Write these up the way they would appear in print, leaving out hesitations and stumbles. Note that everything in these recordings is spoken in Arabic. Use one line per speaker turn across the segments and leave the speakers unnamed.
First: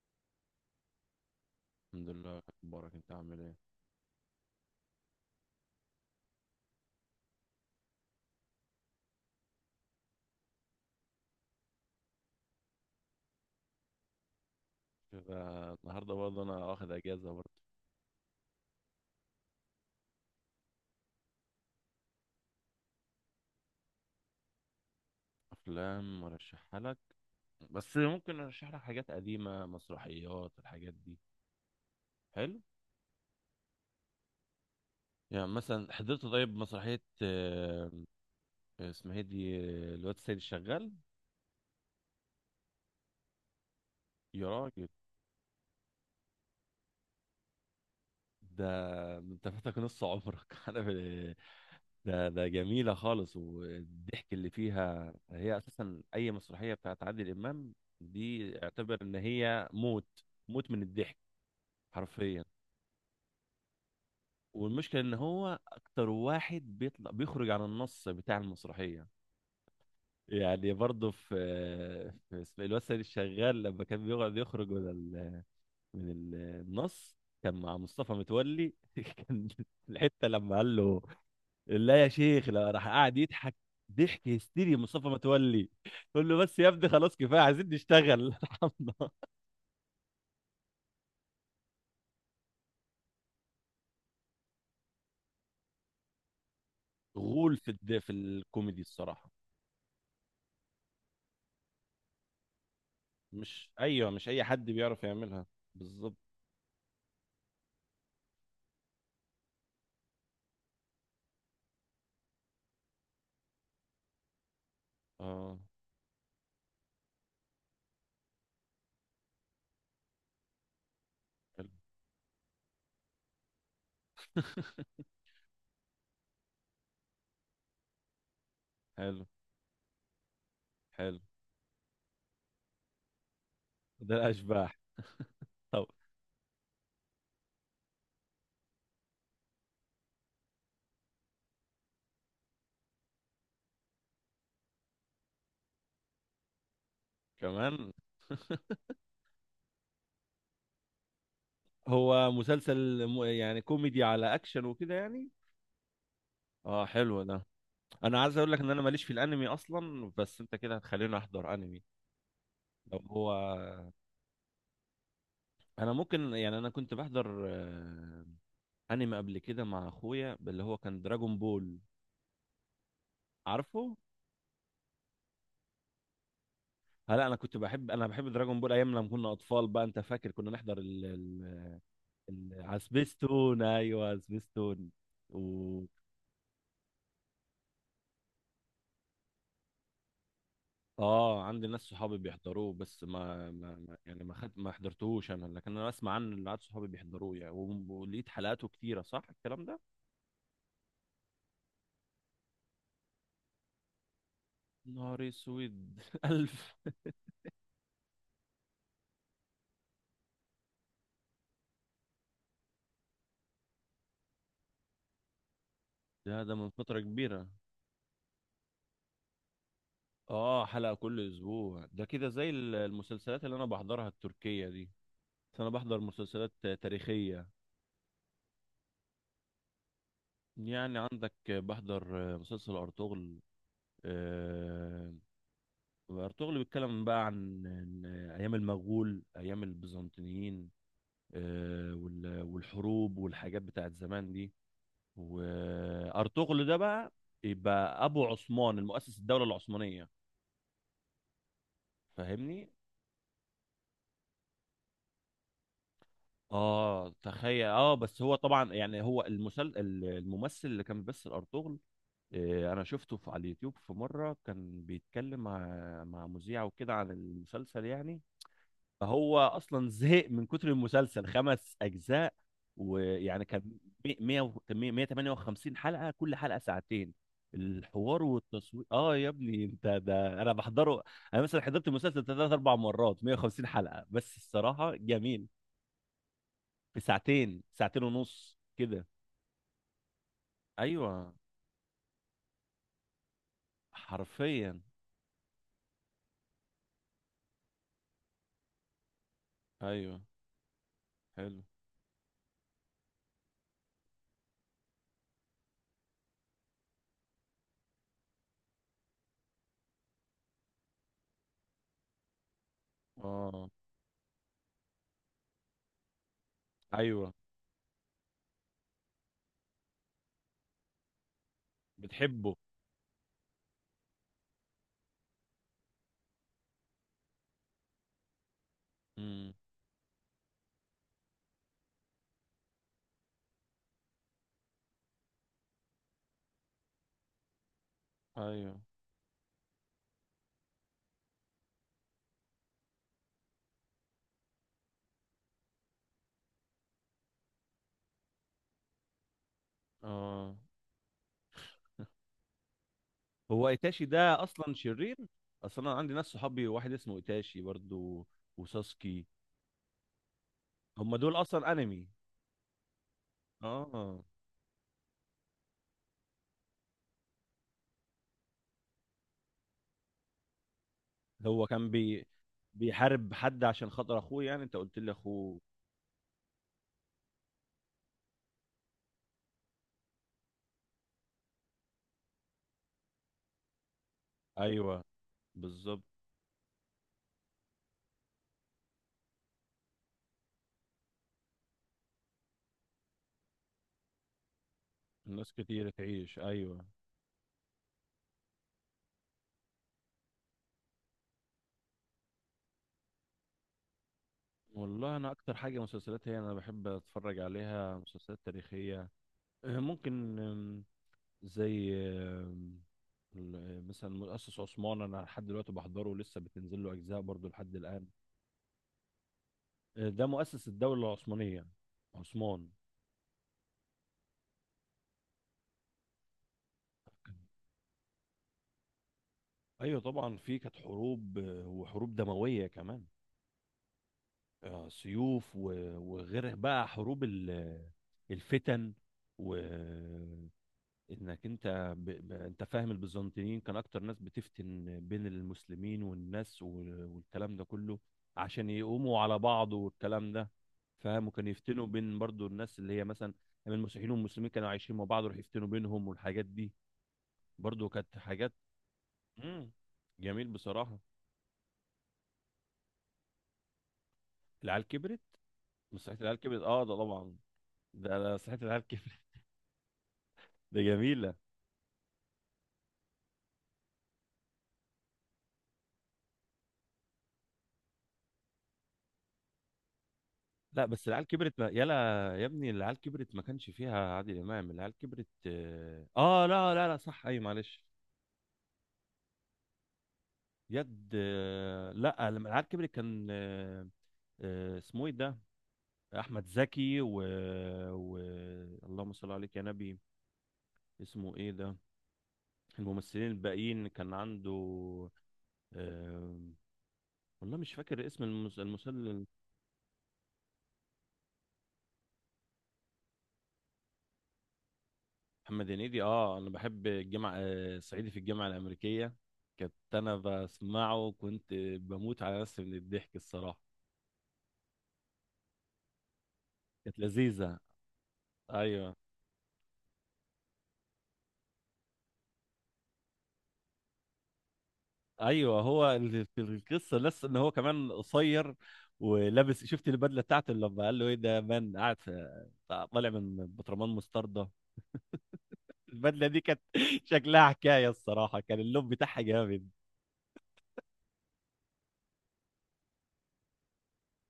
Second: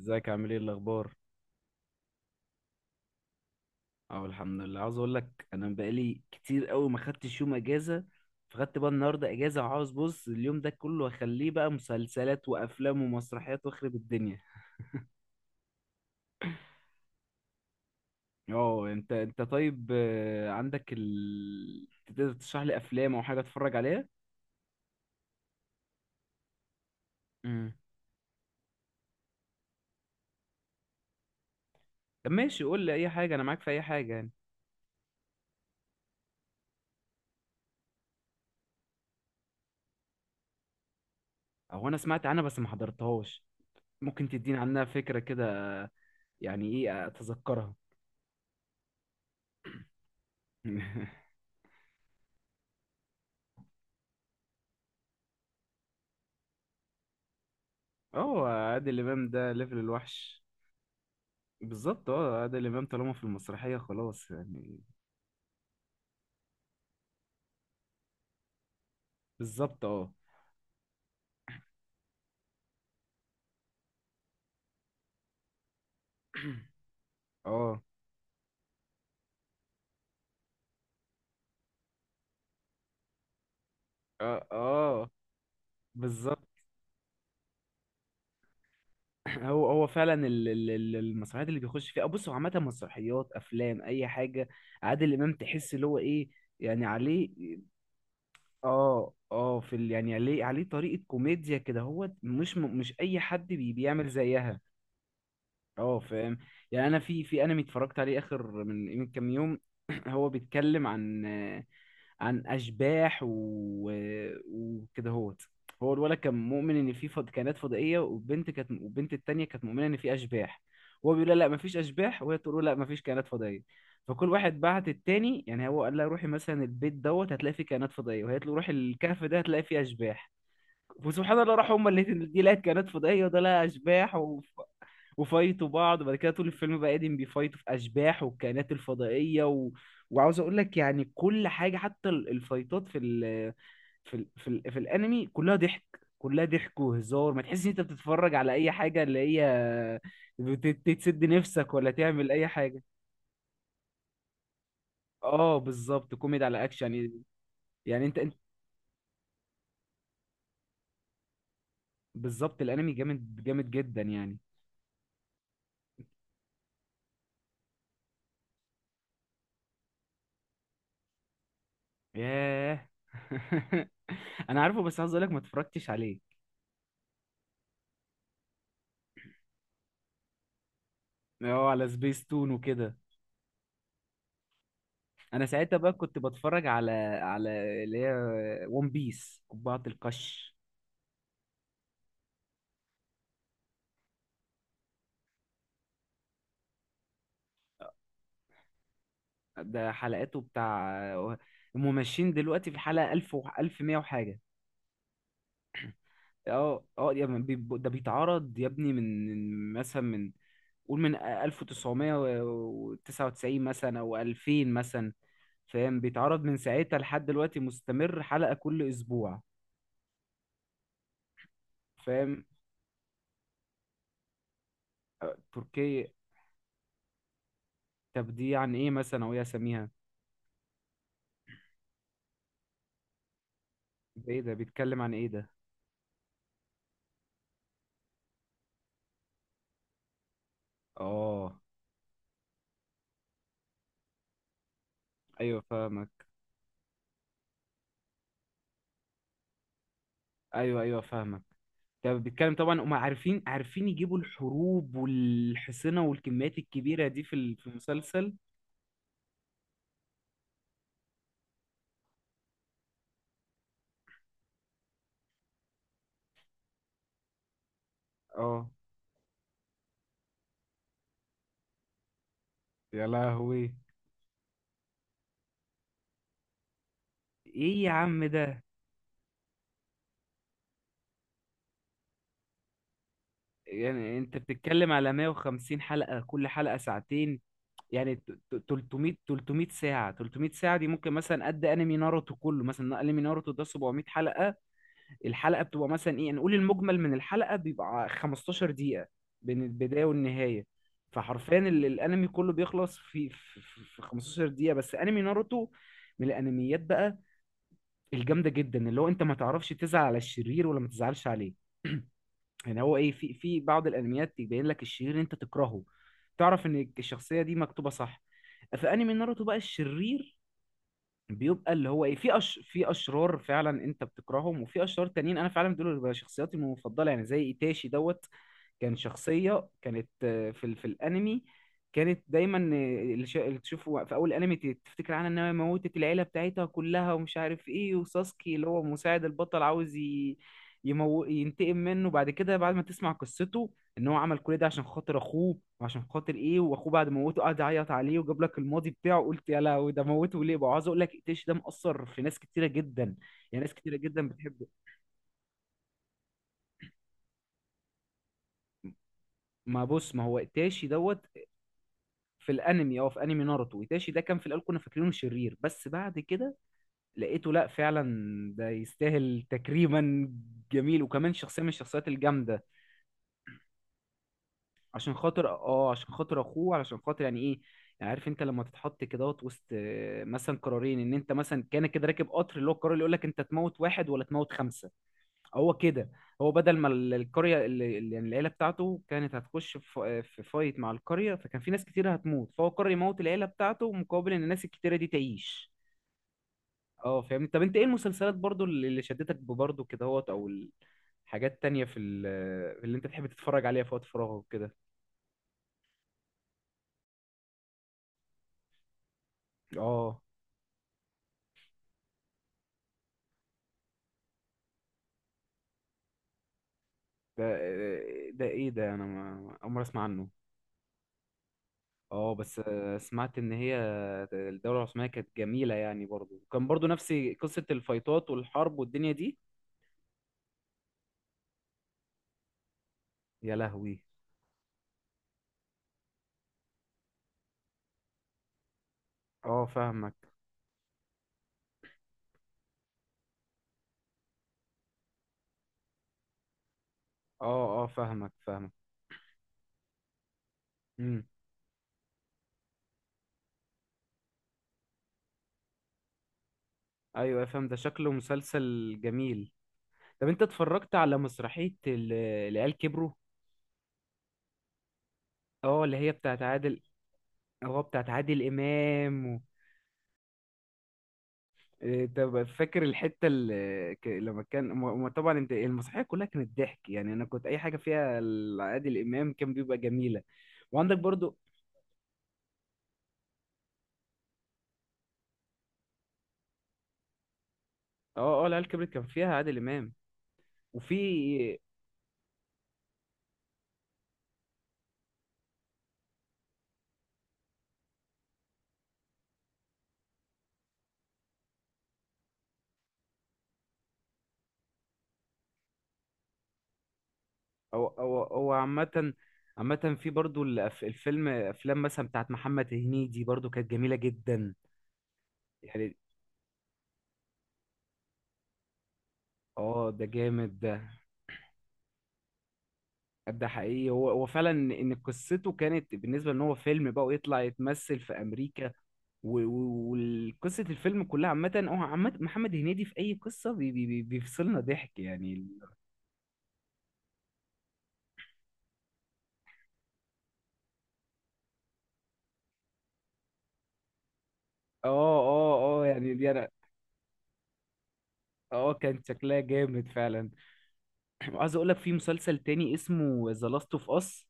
ازيك عامل ايه الاخبار؟
الحمد لله مبارك، انت عامل ايه؟
اه، الحمد لله. عاوز اقول لك انا بقالي كتير قوي ما خدتش يوم اجازه، فخدت بقى النهارده اجازه وعاوز بص اليوم ده كله اخليه بقى مسلسلات وافلام ومسرحيات واخرب الدنيا.
كده. النهارده برضه انا واخد اجازه برضه.
اه انت طيب. عندك تقدر تشرح لي افلام او حاجه اتفرج عليها؟
افلام ارشحها لك،
امم.
بس ممكن ارشح لك حاجات قديمه، مسرحيات الحاجات دي.
طب
حلو.
ماشي، قول لي اي حاجه، انا معاك في اي حاجه يعني.
يعني مثلا حضرت طيب مسرحيه، اسمها ايه دي؟ الواد السيد الشغال.
او انا سمعت عنها بس ما حضرتهاش. ممكن
يا
تديني عنها
راجل،
فكره كده؟ آه. يعني ايه اتذكرها.
ده انت فاتك نص عمرك. ده جميله خالص، والضحك اللي فيها هي اساسا. اي مسرحيه بتاعت عادل امام
اه،
دي اعتبر
عادل
ان
امام ده
هي
ليفل
موت
الوحش.
موت من الضحك،
بالظبط، اه.
حرفيا.
عادل امام طالما في المسرحيه خلاص يعني.
والمشكله ان هو اكتر واحد بيطلع بيخرج عن النص بتاع المسرحيه.
بالظبط اه.
يعني برضه في اسم الواد سيد الشغال لما كان بيقعد يخرج من من ال- النص. كان مع
اه
مصطفى متولي، كان الحته لما قال له لا يا شيخ لا، راح قاعد يضحك ضحك
اه
هستيري مصطفى
اه
متولي. قول له بس
بالظبط.
يا ابني، خلاص كفايه، عايزين نشتغل. ارحمنا.
هو فعلا المسرحيات اللي بيخش فيها، بص هو عامه مسرحيات، افلام، اي حاجه. عادل امام تحس اللي هو ايه يعني عليه.
غول في الكوميدي
اه
الصراحه.
اه، يعني عليه طريقه كوميديا كده، هو مش اي حد
مش
بيعمل
ايوه، مش اي
زيها.
حد بيعرف يعملها.
اه،
بالظبط.
فاهم. يعني انا في انمي اتفرجت عليه اخر من كام يوم. هو بيتكلم عن اشباح وكده هوت.
اه
هو الولد كان مؤمن ان في كائنات فضائيه، والبنت التانيه كانت مؤمنه ان في اشباح. هو بيقول لها لا
حلو.
مفيش اشباح، وهي تقول له لا مفيش كائنات فضائيه. فكل واحد بعت التاني، يعني هو قال لها روحي مثلا البيت دوت هتلاقي فيه كائنات فضائيه، وهي تقول له روحي الكهف
حلو.
ده هتلاقي فيه اشباح.
حلو
وسبحان الله، راحوا هما الاتنين، دي لقت كائنات فضائيه وده لقى اشباح،
ده
و...
الاشباح.
وفايتوا
طب
بعض. وبعد كده طول الفيلم بقى قاعدين بيفايتوا في اشباح والكائنات الفضائيه. و... وعاوز اقول لك يعني كل حاجه حتى الفايتات في الانمي كلها ضحك. كلها ضحك وهزار، ما تحس ان انت
كمان
بتتفرج على اي حاجه اللي هي تسد نفسك ولا تعمل
هو
اي حاجه.
مسلسل يعني كوميدي على اكشن وكده يعني.
اه بالظبط، كوميدي على
اه
اكشن يعني.
حلو ده.
يعني انت
انا
انت
عايز اقول لك ان انا ماليش في الانمي اصلا، بس انت كده هتخليني احضر انمي.
بالظبط. الانمي
لو هو
جامد جامد جدا يعني.
انا ممكن، يعني انا كنت بحضر انمي قبل كده مع اخويا، اللي هو كان دراجون بول.
ياه.
عارفه.
انا عارفه بس عاوز اقول لك ما اتفرجتش عليه.
لا انا كنت بحب، انا بحب دراجون بول ايام لما كنا اطفال. بقى انت فاكر كنا نحضر
اه، على سبيس تون وكده.
عسبستون؟ ايوه عسبستون. و
انا ساعتها بقى كنت بتفرج على على اللي هي ون بيس قبعة القش.
اه عندي ناس صحابي بيحضروه، بس ما حضرتهوش انا، لكن انا اسمع عنه، اللي عاد صحابي بيحضروه يعني، ولقيت حلقاته كتيره، صح الكلام ده؟
ده حلقاته بتاع، هم ماشيين دلوقتي في الحلقة 1000 و 1100 وحاجة.
نهاري اسود. الف.
اه اه يا ابني، ده بيتعرض يا ابني، من مثلا من قول من 1999 مثلا او 2000 مثلا. فاهم،
ده
بيتعرض
ده
من
من
ساعتها
فتره
لحد
كبيره.
دلوقتي مستمر، حلقة كل اسبوع.
اه حلقه كل اسبوع، ده كده
فاهم.
زي المسلسلات اللي انا بحضرها التركيه دي، بس انا بحضر
تركيا.
مسلسلات تاريخيه.
طب دي عن ايه مثلا، او ايه اساميها؟
يعني عندك بحضر مسلسل ارطغرل.
ده ايه ده، بيتكلم عن
آه،
ايه ده؟
وارطغرل بيتكلم بقى عن ايام المغول، ايام البيزنطيين.
اه.
والحروب والحاجات بتاعت زمان دي.
ايوه فاهمك.
وارطغرل ده بقى يبقى ابو عثمان، المؤسس الدوله العثمانيه.
ايوه ايوه فاهمك. ده بيتكلم
فاهمني.
طبعا، هم عارفين عارفين يجيبوا الحروب والحصنة والكميات الكبيرة
اه
دي
تخيل،
في
اه. بس
المسلسل.
هو طبعا يعني هو الممثل اللي كان بيمثل ارطغرل، انا شفته في على اليوتيوب في مره كان بيتكلم مع مذيع وكده عن المسلسل يعني.
اه.
فهو اصلا زهق من كتر المسلسل، خمس اجزاء.
يا
ويعني
لهوي.
كان 100 و- كان مية- 158 حلقه، كل حلقه ساعتين.
ايه يا
الحوار
عم ده.
والتصوير، اه يا ابني، انت ده انا بحضره. انا مثلا حضرت المسلسل ثلاث اربع مرات، 150 حلقه،
يعني انت
بس
بتتكلم
الصراحه
على
جميل.
150 حلقة كل حلقة
في
ساعتين.
ساعتين، ساعتين
يعني
ونص كده.
300 300 ساعة، 300 ساعة دي ممكن
ايوه،
مثلا قد انمي ناروتو كله، مثلا انمي ناروتو ده 700 حلقة.
حرفيا.
الحلقة بتبقى مثلا ايه، نقول المجمل من الحلقة بيبقى 15 دقيقة بين البداية
ايوه
والنهاية. فحرفيا
حلو.
الانمي كله بيخلص في 15 دقيقة بس. انمي ناروتو من الانميات بقى الجامدة جدا، اللي هو انت ما تعرفش تزعل على الشرير ولا ما تزعلش عليه. يعني هو ايه، في
اه
بعض الانميات يبين لك الشرير اللي انت تكرهه، تعرف ان
ايوه.
الشخصية دي مكتوبة صح. في انمي ناروتو بقى الشرير بيبقى اللي هو ايه،
بتحبه.
في اشرار فعلا انت بتكرههم، وفي اشرار تانيين انا فعلا دول بيبقى شخصياتي المفضله، يعني زي ايتاشي دوت. كان
امم
شخصية، كانت في الانمي كانت دايما، اللي اللي تشوفه في اول انمي تفتكر عنها انها موتت العيلة بتاعتها كلها، ومش عارف ايه. وساسكي اللي
ايوه.
هو مساعد البطل عاوز ينتقم منه. بعد كده بعد ما تسمع قصته، ان هو عمل كل ده عشان خاطر اخوه، وعشان خاطر ايه، واخوه بعد ما موته قعد يعيط عليه وجاب لك الماضي بتاعه، قلت يا لهوي ده موته
اه
ليه بقى. عاوز اقول لك، ايتاشي ده مأثر في ناس كتيرة جدا. يعني
هو
ناس كتيرة
ايتاشي
جدا
ده
بتحبه.
اصلا شرير؟ اصلا انا عندي ناس صحابي، واحد اسمه ايتاشي برضو، وساسكي.
ما بص، ما هو ايتاشي
هم
دوت
دول اصلا انمي.
في الانمي. اه، في انمي ناروتو ايتاشي ده
اه
كان في الاول كنا فاكرينه شرير، بس بعد كده لقيته لا فعلا ده يستاهل تكريما، جميل، وكمان شخصيه
هو
من
كان
الشخصيات الجامده.
بيحارب حد عشان خاطر اخوه؟ يعني انت قلت لي
عشان خاطر
اخوه.
عشان خاطر اخوه، علشان خاطر يعني ايه، يعني عارف انت لما تتحط كده وسط مثلا قرارين، ان انت مثلا كان كده راكب قطر اللي هو القرار اللي يقول لك انت تموت واحد ولا تموت خمسه.
ايوه
هو
بالظبط.
كده. هو بدل ما القرية يعني العيلة بتاعته كانت هتخش في فايت مع القرية، فكان في ناس كتير هتموت، فهو قرر يموت العيلة بتاعته مقابل ان الناس الكتيرة دي
الناس
تعيش.
كتير تعيش، ايوه.
اه فاهم. طب انت ايه المسلسلات برضو اللي شدتك برضو كده هوت، او الحاجات تانية اللي انت تحب تتفرج عليها في وقت فراغك كده؟
والله انا اكتر حاجه مسلسلات هي انا بحب اتفرج عليها مسلسلات تاريخيه.
اه.
ممكن، زي مثلا مؤسس عثمان، انا لحد دلوقتي بحضره لسه، بتنزل له اجزاء
ده
برضو لحد الان.
ده ايه ده، انا ما اول مرة اسمع
ده
عنه.
مؤسس الدولة العثمانية،
اه بس
عثمان.
سمعت ان هي الدولة العثمانية كانت جميلة يعني، برضو كان برضو نفس قصة الفايتات والحرب والدنيا دي.
ايوه طبعا في كانت حروب، وحروب دمويه كمان.
يا لهوي.
سيوف، وغير بقى حروب الفتن.
اه فاهمك.
وانك انت انت فاهم البيزنطيين كان اكتر ناس بتفتن بين المسلمين والناس والكلام ده
اه اه
كله
فاهمك
عشان
فاهمك.
يقوموا على بعض، والكلام ده
امم.
فاهم. وكان يفتنوا بين برضو الناس اللي هي مثلا من المسيحيين والمسلمين كانوا عايشين مع بعض، يروحوا يفتنوا بينهم والحاجات دي.
ايوه فاهم، ده
برضو
شكله
كانت حاجات
مسلسل جميل.
مم.
طب انت
جميل
اتفرجت
بصراحة.
على مسرحية العيال كبروا؟
العيال كبرت،
اه اللي هي
مسرحية العيال
بتاعت
كبرت،
عادل.
اه ده طبعا.
اه بتاعت
ده
عادل
مسرحية العيال كبرت.
امام. و...
ده جميلة.
إيه، طب فاكر الحتة اللي ك- لما كان م- م- طبعا انت المسرحية كلها كانت ضحك، يعني انا كنت اي حاجة فيها عادل امام كان بيبقى جميلة.
لا
وعندك
بس العيال
برضو.
كبرت ما... يلا يا ابني، العيال كبرت ما كانش فيها عادل إمام. العيال كبرت، اه لا لا لا، صح، اي، معلش.
اه اه، العيال كبرت كان فيها عادل امام. وفي.
لا لما العيال كبرت كان اسمه ايه ده؟ احمد زكي و اللهم صل عليك يا نبي، اسمه ايه ده؟ الممثلين الباقيين كان عنده، آه، والله مش
او
فاكر
او
اسم
او عامة،
المسلسل.
عامة في برضو الفيلم، افلام مثلا بتاعت محمد هنيدي برضو كانت جميلة جدا
محمد
يعني.
هنيدي، اه انا بحب الجامعه، صعيدي في الجامعه الامريكيه. كنت
اه ده
انا
جامد ده.
بسمعه، وكنت بموت على نفسي من الضحك
ده
الصراحه.
حقيقي، هو فعلا ان قصته كانت بالنسبة ان هو فيلم
كانت
بقى، ويطلع
لذيذه.
يتمثل في امريكا.
ايوه.
و- و- وقصة الفيلم كلها عامة، هو عامة محمد هنيدي في اي قصة بيفصلنا ضحك يعني.
ايوه هو اللي في القصه لسه ان هو كمان قصير، ولابس، شفت البدله بتاعته لما قال له ايه ده مان قاعد طالع من بطرمان مستردة؟
اه اه اه، يعني
البدله
دي
دي كانت شكلها حكايه الصراحه، كان
اه
اللون
كان
بتاعها
شكلها
جامد.
جامد فعلا. وعايز اقول لك في مسلسل تاني اسمه ذا لاست اوف اس.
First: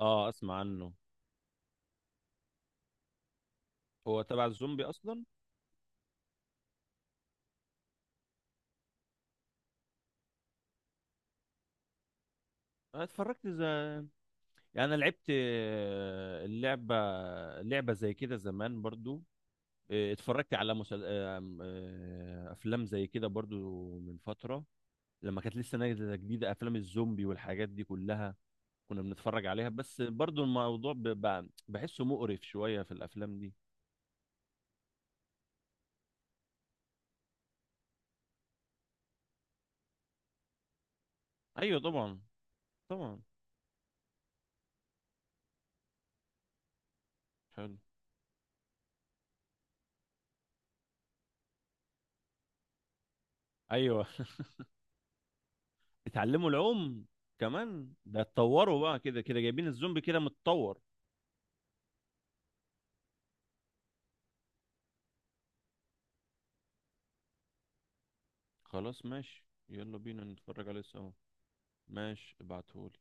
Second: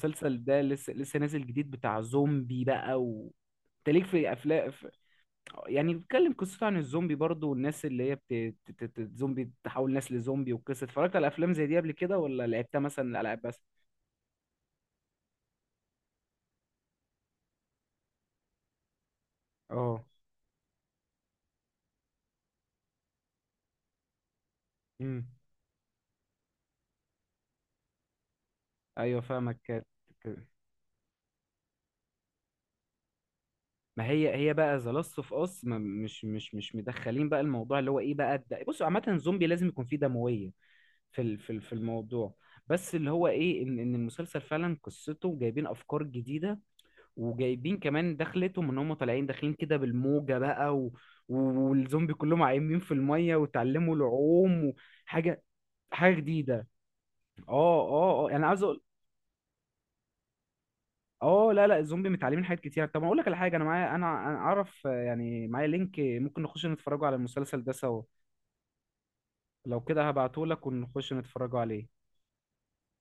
اه اسمع
ده لسه
عنه.
لسه نازل جديد بتاع زومبي بقى. انت ليك
هو
في
تبع
افلام
الزومبي اصلا.
يعني بيتكلم قصته عن الزومبي برضو، والناس اللي هي زومبي تحول ناس لزومبي. والقصه اتفرجت على افلام زي دي قبل كده، ولا لعبتها
أنا
مثلا الالعاب
اتفرجت
بس؟
زي، يعني انا لعبت، اللعبه، لعبه زي كده زمان برضو.
اه.
اتفرجت على مسل... آه، آم، آه، افلام زي كده برضو من فتره،
امم.
لما كانت لسه نازله جديده افلام الزومبي والحاجات دي كلها، كنا
ايوه
بنتفرج
فاهمك.
عليها. بس برضو
كانت-
الموضوع بحسه مقرف شويه في الافلام دي.
ما هي هي بقى ذا لاست اوف اس مش مدخلين بقى الموضوع اللي هو ايه بقى ده. بصوا عامه الزومبي لازم يكون فيه دمويه في
ايوه طبعا.
الموضوع. بس اللي
طبعا.
هو ايه، ان المسلسل فعلا قصته جايبين افكار جديده،
حلو.
وجايبين كمان دخلتهم ان هم طالعين داخلين كده بالموجه بقى. و- والزومبي كلهم عايمين في الميه وتعلموا
ايوه.
العوم، وحاجه، حاجه
اتعلموا
جديده.
العوم
اه
كمان ده،
اه اه، انا عايز
اتطوروا
اقول،
بقى كده، كده جايبين الزومبي كده متطور.
اه لا لا، الزومبي متعلمين حاجات كتير. طب اقول لك على حاجه، انا معايا، انا اعرف يعني معايا لينك ممكن نخش نتفرجوا على المسلسل ده سوا.
خلاص ماشي،
لو
يلا
كده
بينا
هبعته لك
نتفرج عليه سوا.
ونخش نتفرجوا عليه.
ماشي ابعتهولي.